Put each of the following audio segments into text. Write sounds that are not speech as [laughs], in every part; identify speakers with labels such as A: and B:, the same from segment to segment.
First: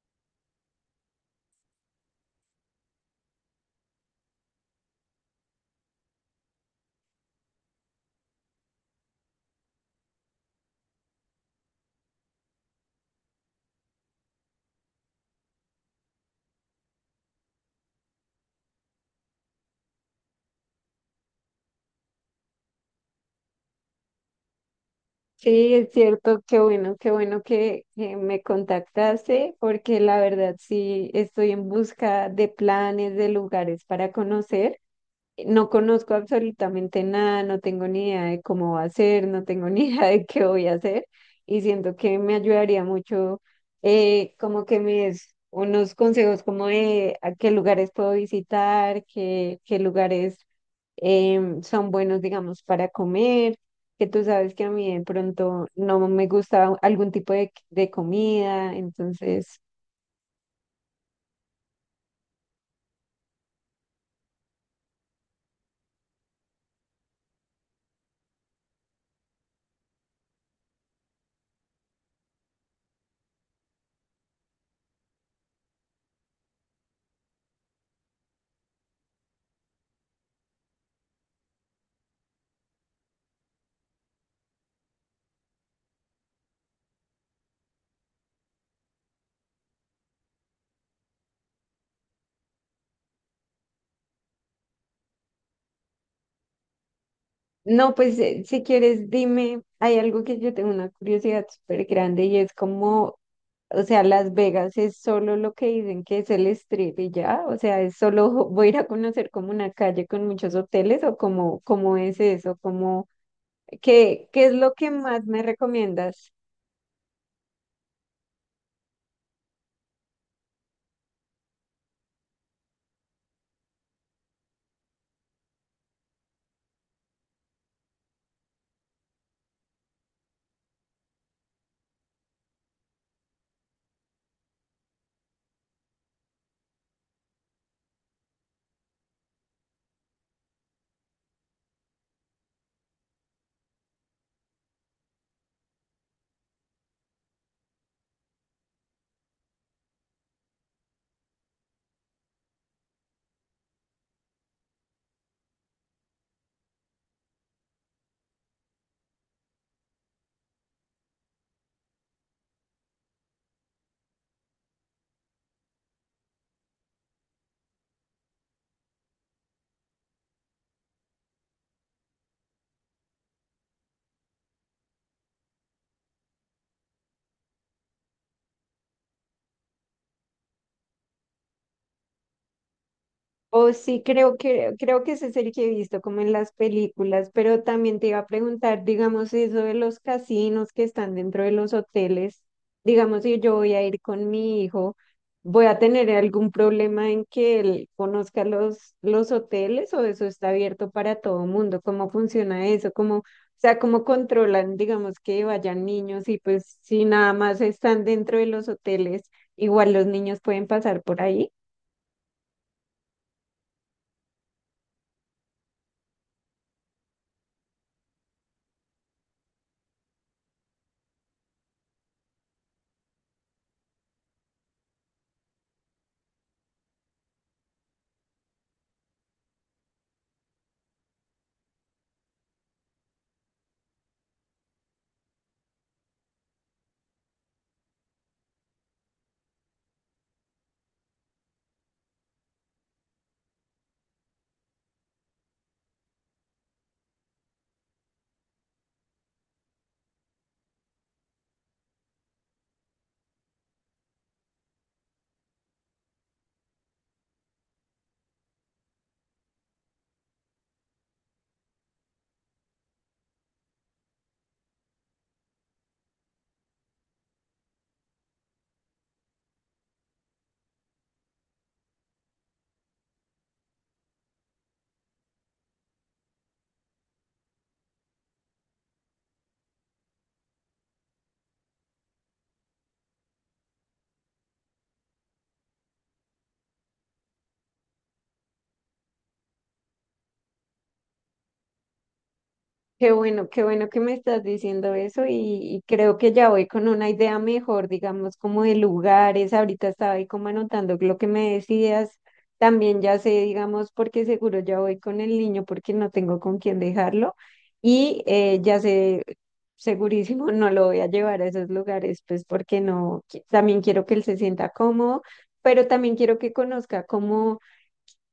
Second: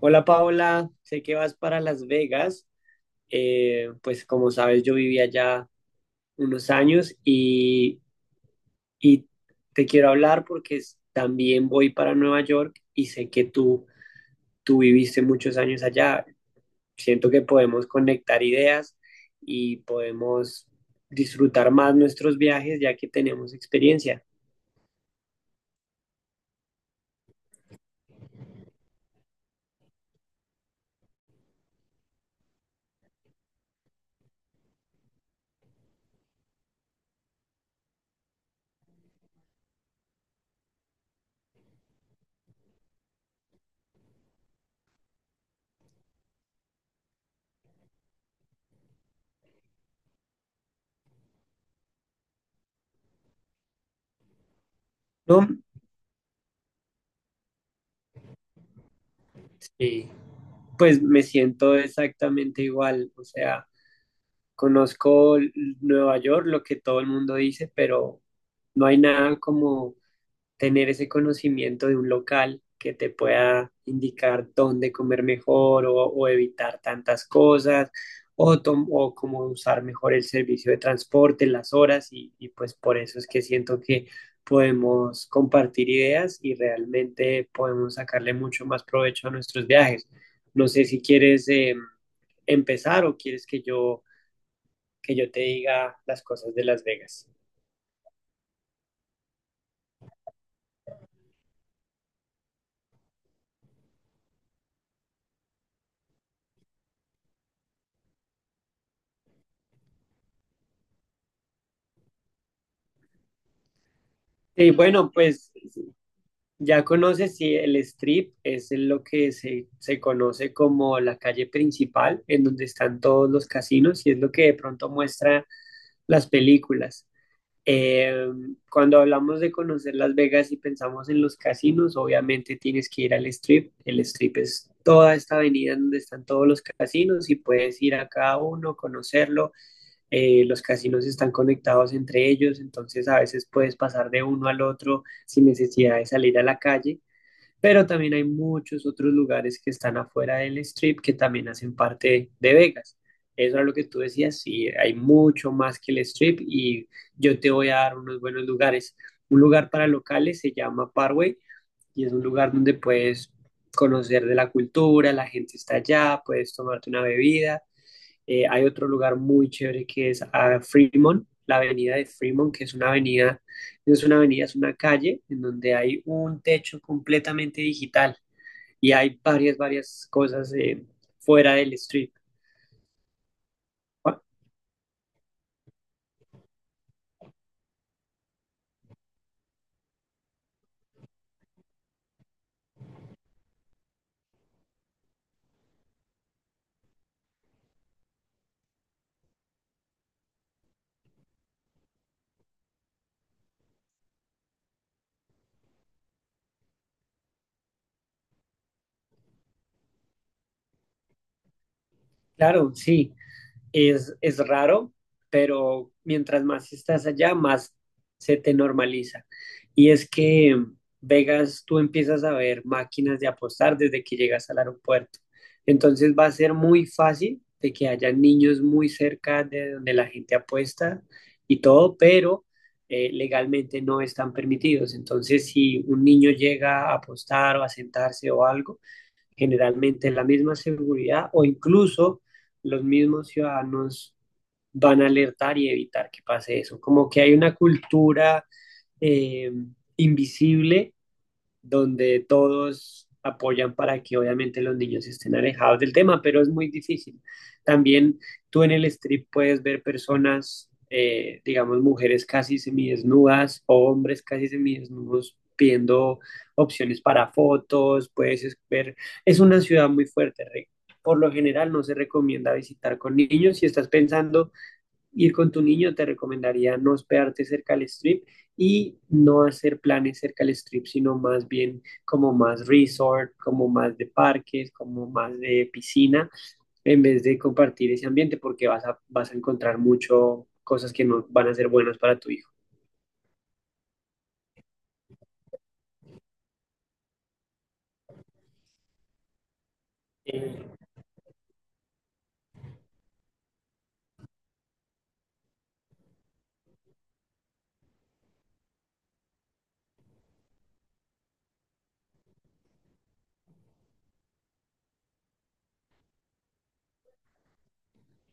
A: Hola Paola, sé que vas para Las Vegas. Pues como sabes, yo viví allá unos años y te quiero hablar porque también voy para Nueva York y sé que tú viviste muchos años allá. Siento que podemos conectar ideas y podemos disfrutar más nuestros viajes ya que tenemos experiencia,
B: Sí, es cierto, qué bueno, qué bueno que me contactaste, porque la verdad sí estoy en busca de planes, de lugares para conocer. No conozco absolutamente nada, no tengo ni idea de cómo va a ser, no tengo [laughs] ni idea de qué voy a hacer y siento que me ayudaría mucho, como que me des unos consejos como de a qué lugares puedo visitar, qué lugares son buenos, digamos, para comer, que tú sabes que a mí de
A: ¿no?
B: pronto no me gusta algún tipo de comida, entonces,
A: Sí, pues me siento exactamente igual. O sea. Conozco Nueva York, lo que todo el mundo dice, pero no hay nada como tener ese conocimiento de un local que te pueda indicar dónde comer mejor o evitar tantas cosas o, o cómo usar mejor el servicio de transporte, las horas y pues por eso es que siento que podemos compartir ideas y realmente podemos sacarle mucho más provecho a nuestros viajes. No sé si quieres empezar o quieres que yo te diga las cosas de Las Vegas.
B: no, pues, si quieres, dime, hay algo que yo tengo una curiosidad súper grande y es como, o sea, Las Vegas es solo lo que dicen que es el strip y ya, o sea, es solo [laughs] voy a ir a conocer como una calle con muchos hoteles o como, cómo es eso, como, qué es
A: Y
B: lo que
A: bueno,
B: más me
A: pues
B: recomiendas?
A: ya conoces si el Strip es lo que se conoce como la calle principal, en donde están todos los casinos, y es lo que de pronto muestra las películas. Eh, cuando hablamos de conocer Las Vegas y pensamos en los casinos, obviamente tienes que ir al Strip. El Strip es toda esta avenida en donde están todos los casinos y puedes ir a cada uno, conocerlo. Los casinos están conectados entre ellos, entonces a veces puedes pasar de uno al otro sin necesidad de salir a la calle, pero también hay muchos otros lugares que están afuera del strip que también hacen parte de Vegas. Eso es lo que tú decías, sí, hay mucho más que el strip y yo te voy a dar unos buenos lugares. Un lugar para locales se llama Parway y es un lugar donde puedes conocer de la cultura, la gente está allá, puedes tomarte una bebida. Hay otro lugar muy chévere que es a Fremont, la avenida de Fremont, que es una avenida, no es una avenida, es una calle en donde hay un techo completamente digital y hay varias cosas fuera del strip.
B: Oh, sí,
A: Ah,
B: creo que ese es el que he visto como en las películas, pero también te iba a preguntar, digamos, eso de los casinos que están dentro de los hoteles, digamos, si yo voy a ir con mi hijo, ¿voy a tener algún problema en que él conozca los hoteles o eso está abierto para todo mundo? ¿Cómo funciona eso? ¿Cómo, o sea, cómo controlan, digamos, que vayan niños y pues si nada más están dentro de los hoteles, igual los niños pueden pasar por ahí?
A: claro, sí. Es raro, pero mientras más estás allá, más se te normaliza. Y es que Vegas, tú empiezas a ver máquinas de apostar desde que llegas al aeropuerto. Entonces va a ser muy fácil de que haya niños muy cerca de donde la gente apuesta y todo, pero legalmente no están permitidos. Entonces, si un niño llega a apostar o a sentarse o algo, generalmente la misma seguridad o incluso los mismos ciudadanos van a alertar y evitar que pase eso. Como que hay una cultura eh, invisible donde todos apoyan para que obviamente los niños estén alejados del tema, pero es muy difícil. También tú en el strip puedes ver personas, digamos, mujeres casi semidesnudas o hombres casi semidesnudos pidiendo opciones para fotos, puedes ver, es una ciudad muy fuerte, Rick. Por lo general no se recomienda visitar con niños. Si estás pensando ir con tu niño, te recomendaría no hospedarte cerca del strip y no hacer planes cerca del strip, sino más bien como más resort, como más de parques, como más de piscina, en vez de compartir ese ambiente porque vas a encontrar mucho cosas que no van a ser buenas para tu hijo.
B: Qué bueno que me estás diciendo eso y creo que ya voy con una idea mejor, digamos, como de lugares. Ahorita estaba ahí como
A: Eh,
B: anotando lo que me decías. También ya sé, digamos, porque seguro ya voy con el niño porque no tengo con quién dejarlo. Y, ya sé, segurísimo, no lo voy a llevar a esos lugares, pues porque no, también quiero que él se sienta cómodo, pero también quiero que conozca cómo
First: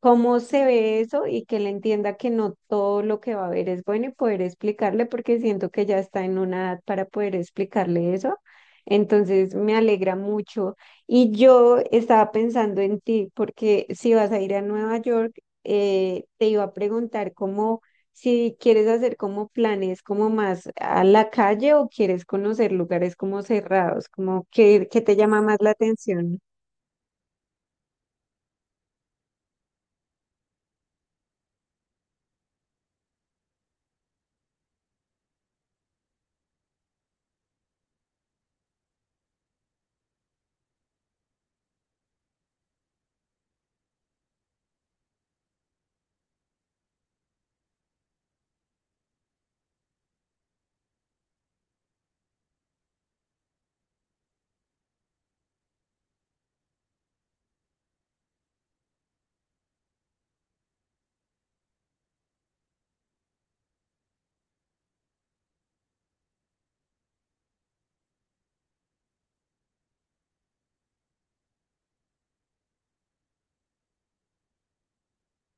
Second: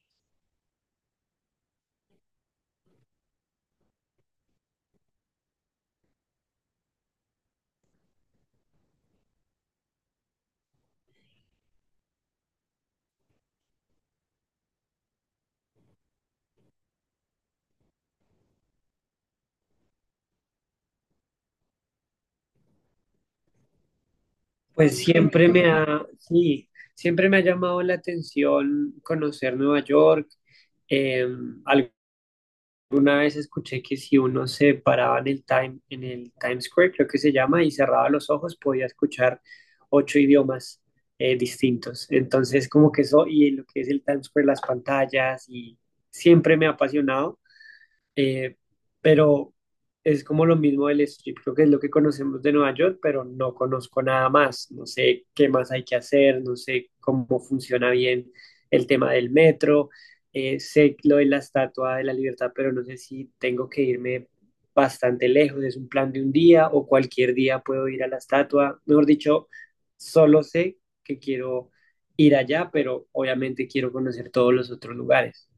B: cómo se ve eso y que él entienda que no todo lo que va a ver es bueno y poder explicarle, porque siento que ya está en una edad para poder explicarle eso. Entonces me alegra mucho. Y yo estaba pensando en ti, porque si vas a ir a Nueva York, te iba a preguntar cómo, si quieres hacer como planes como más a la calle o quieres conocer lugares como cerrados, como
A: pues
B: que te llama más la atención.
A: sí, siempre me ha llamado la atención conocer Nueva York. Eh, algo Una vez escuché que si uno se paraba en en el Times Square, creo que se llama, y cerraba los ojos, podía escuchar ocho idiomas distintos. Entonces, como que eso, y lo que es el Times Square, las pantallas, y siempre me ha apasionado. Eh, pero es como lo mismo del strip, creo que es lo que conocemos de Nueva York, pero no conozco nada más, no sé qué más hay que hacer, no sé cómo funciona bien el tema del metro. Sé lo de la Estatua de la Libertad, pero no sé si tengo que irme bastante lejos, es un plan de un día o cualquier día puedo ir a la estatua, mejor dicho, solo sé que quiero ir allá, pero obviamente quiero conocer todos los otros lugares.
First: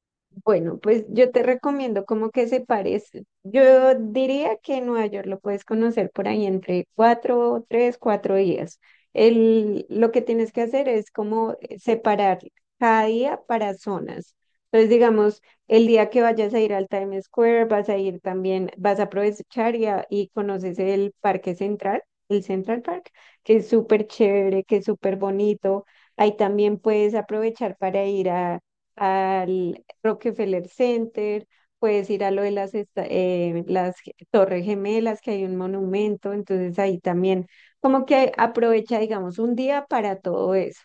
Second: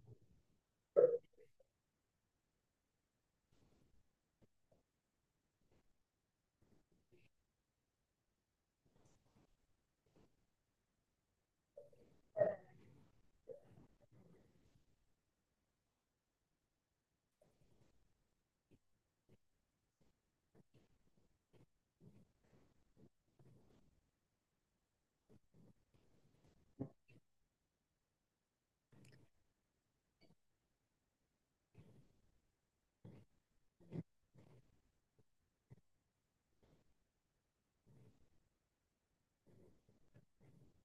B: Bueno, pues yo te recomiendo como que se parece. Yo diría que en Nueva York lo puedes conocer por ahí entre cuatro, tres, cuatro días. Lo que tienes que hacer es como, separar cada día para zonas. Entonces, digamos, el día que vayas a ir al Times Square, vas a ir también, vas a aprovechar y, y conoces el Parque Central, el Central Park, que es súper chévere, que es súper bonito. Ahí también puedes aprovechar para ir a al Rockefeller Center, puedes ir a lo de las, Torres Gemelas, que hay un monumento, entonces ahí también como que aprovecha, digamos, un día para todo eso.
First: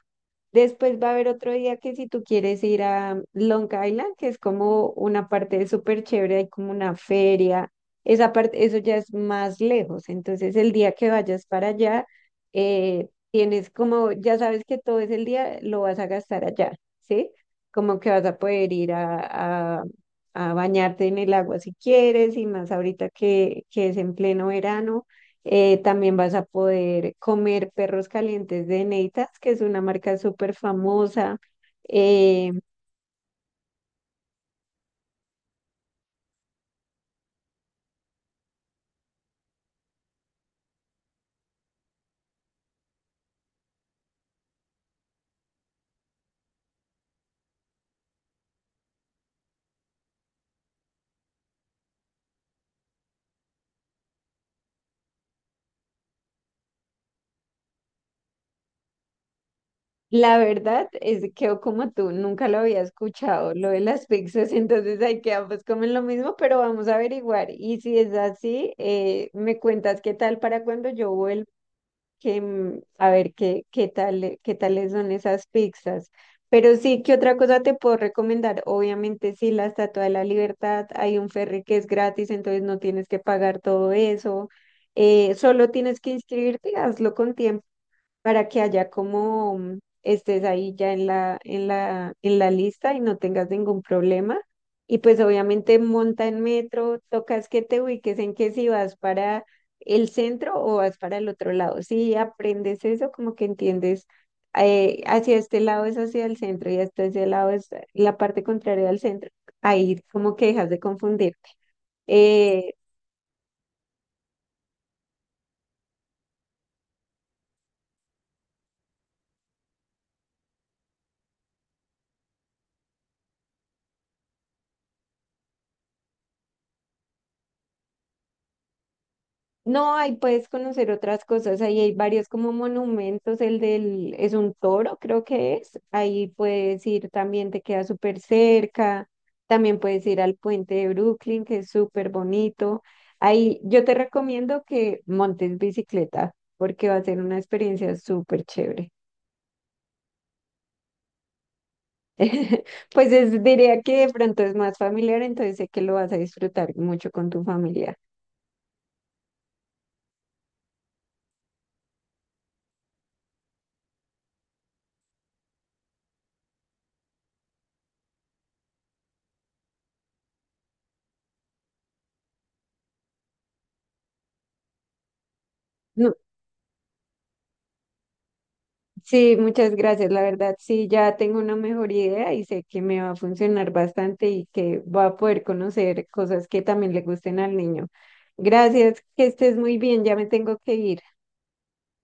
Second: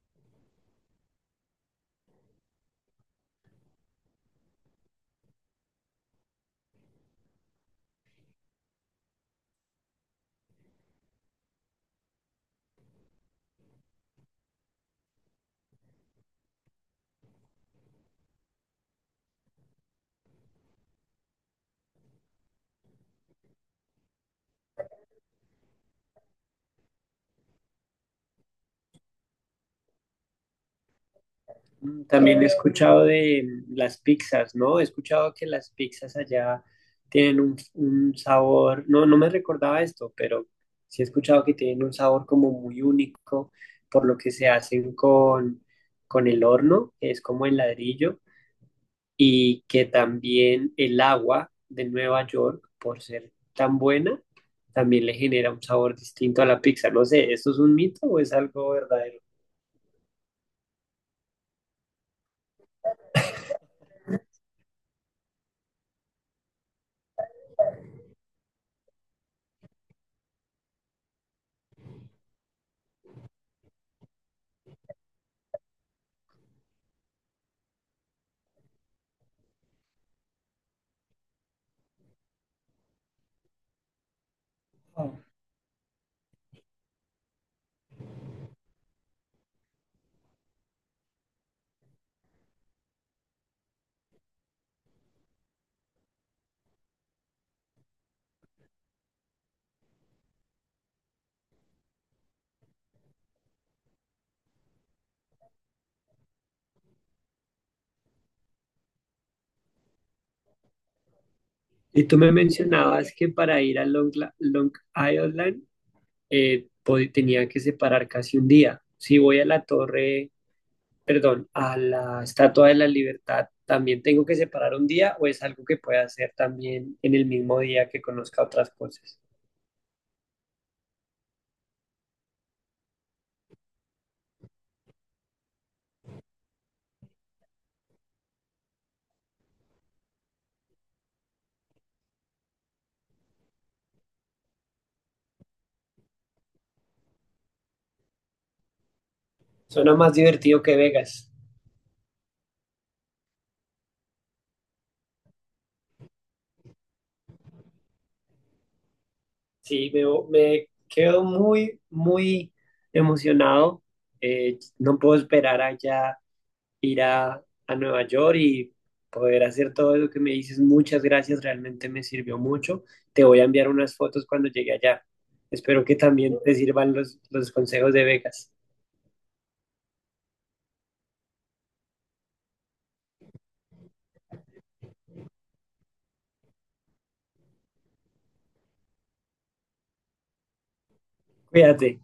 B: Después va a haber otro día que si tú quieres ir a Long Island, que es como una parte súper chévere, hay como una feria, esa parte, eso ya es más lejos, entonces el día que vayas para allá, tienes como, ya sabes que todo ese día lo vas a gastar allá, ¿sí? Como que vas a poder ir a, a bañarte en el agua si quieres, y más ahorita que es en pleno verano. También vas a poder comer perros calientes de Neitas, que es una marca súper famosa.
A: Mm, también he
B: Eh,
A: escuchado de las pizzas, ¿no? He escuchado que las pizzas allá tienen un sabor, no me recordaba esto, pero sí he escuchado que tienen un sabor como muy único, por lo que se hacen con el horno, que es como el ladrillo, y que también el agua de Nueva York, por ser tan buena, también le genera un sabor distinto a la pizza. No sé, ¿esto es un mito o es algo verdadero?
B: la verdad es que yo como tú nunca lo había escuchado, lo de las pizzas, [laughs] entonces hay que ambos comen lo mismo, pero vamos a averiguar. Y si es así, me cuentas qué tal para cuando yo vuelva a ver qué, qué tales son esas pizzas. Pero sí, ¿qué otra cosa te puedo recomendar? Obviamente, sí, la Estatua de la Libertad, hay un ferry que es gratis, entonces no tienes que pagar todo eso. Solo tienes que inscribirte, hazlo con tiempo para que haya como, estés ahí ya en la, en la, en la lista y no tengas ningún problema. Y pues obviamente monta en metro, tocas que te ubiques en que si vas para el centro o vas para el otro lado. Si aprendes eso, como que entiendes, hacia este lado es hacia el centro y hasta ese lado es la parte contraria al centro. Ahí como que dejas de confundir.
A: Y tú me mencionabas que para ir a Long Island tenía que separar casi un día. Si voy a la torre, perdón, a la Estatua de la Libertad, ¿también tengo que separar un día o es algo que pueda hacer también en el mismo día que conozca otras cosas?
B: No, ahí puedes conocer otras cosas, ahí hay varios como monumentos, el del, es un toro, creo que es, ahí puedes ir también, te queda súper cerca, también puedes ir al puente de Brooklyn, que es súper bonito. Ahí yo te recomiendo que montes bicicleta, porque va a ser una experiencia súper chévere.
A: Suena más divertido que Vegas.
B: [laughs] Pues es, diría que de pronto es más familiar, entonces sé que lo vas a disfrutar mucho con tu familia.
A: Sí, me quedo muy, muy emocionado. No puedo esperar allá ir a Nueva York y poder hacer todo lo que me dices. Muchas gracias, realmente me sirvió mucho. Te voy a enviar unas fotos cuando llegue allá. Espero que también te sirvan los consejos de Vegas.
B: Sí, muchas gracias. La verdad, sí, ya tengo una mejor idea y sé que me va a funcionar bastante y que va a poder conocer cosas que también le gusten al niño. Gracias, que estés muy bien, ya me tengo que ir.
A: Cuídate.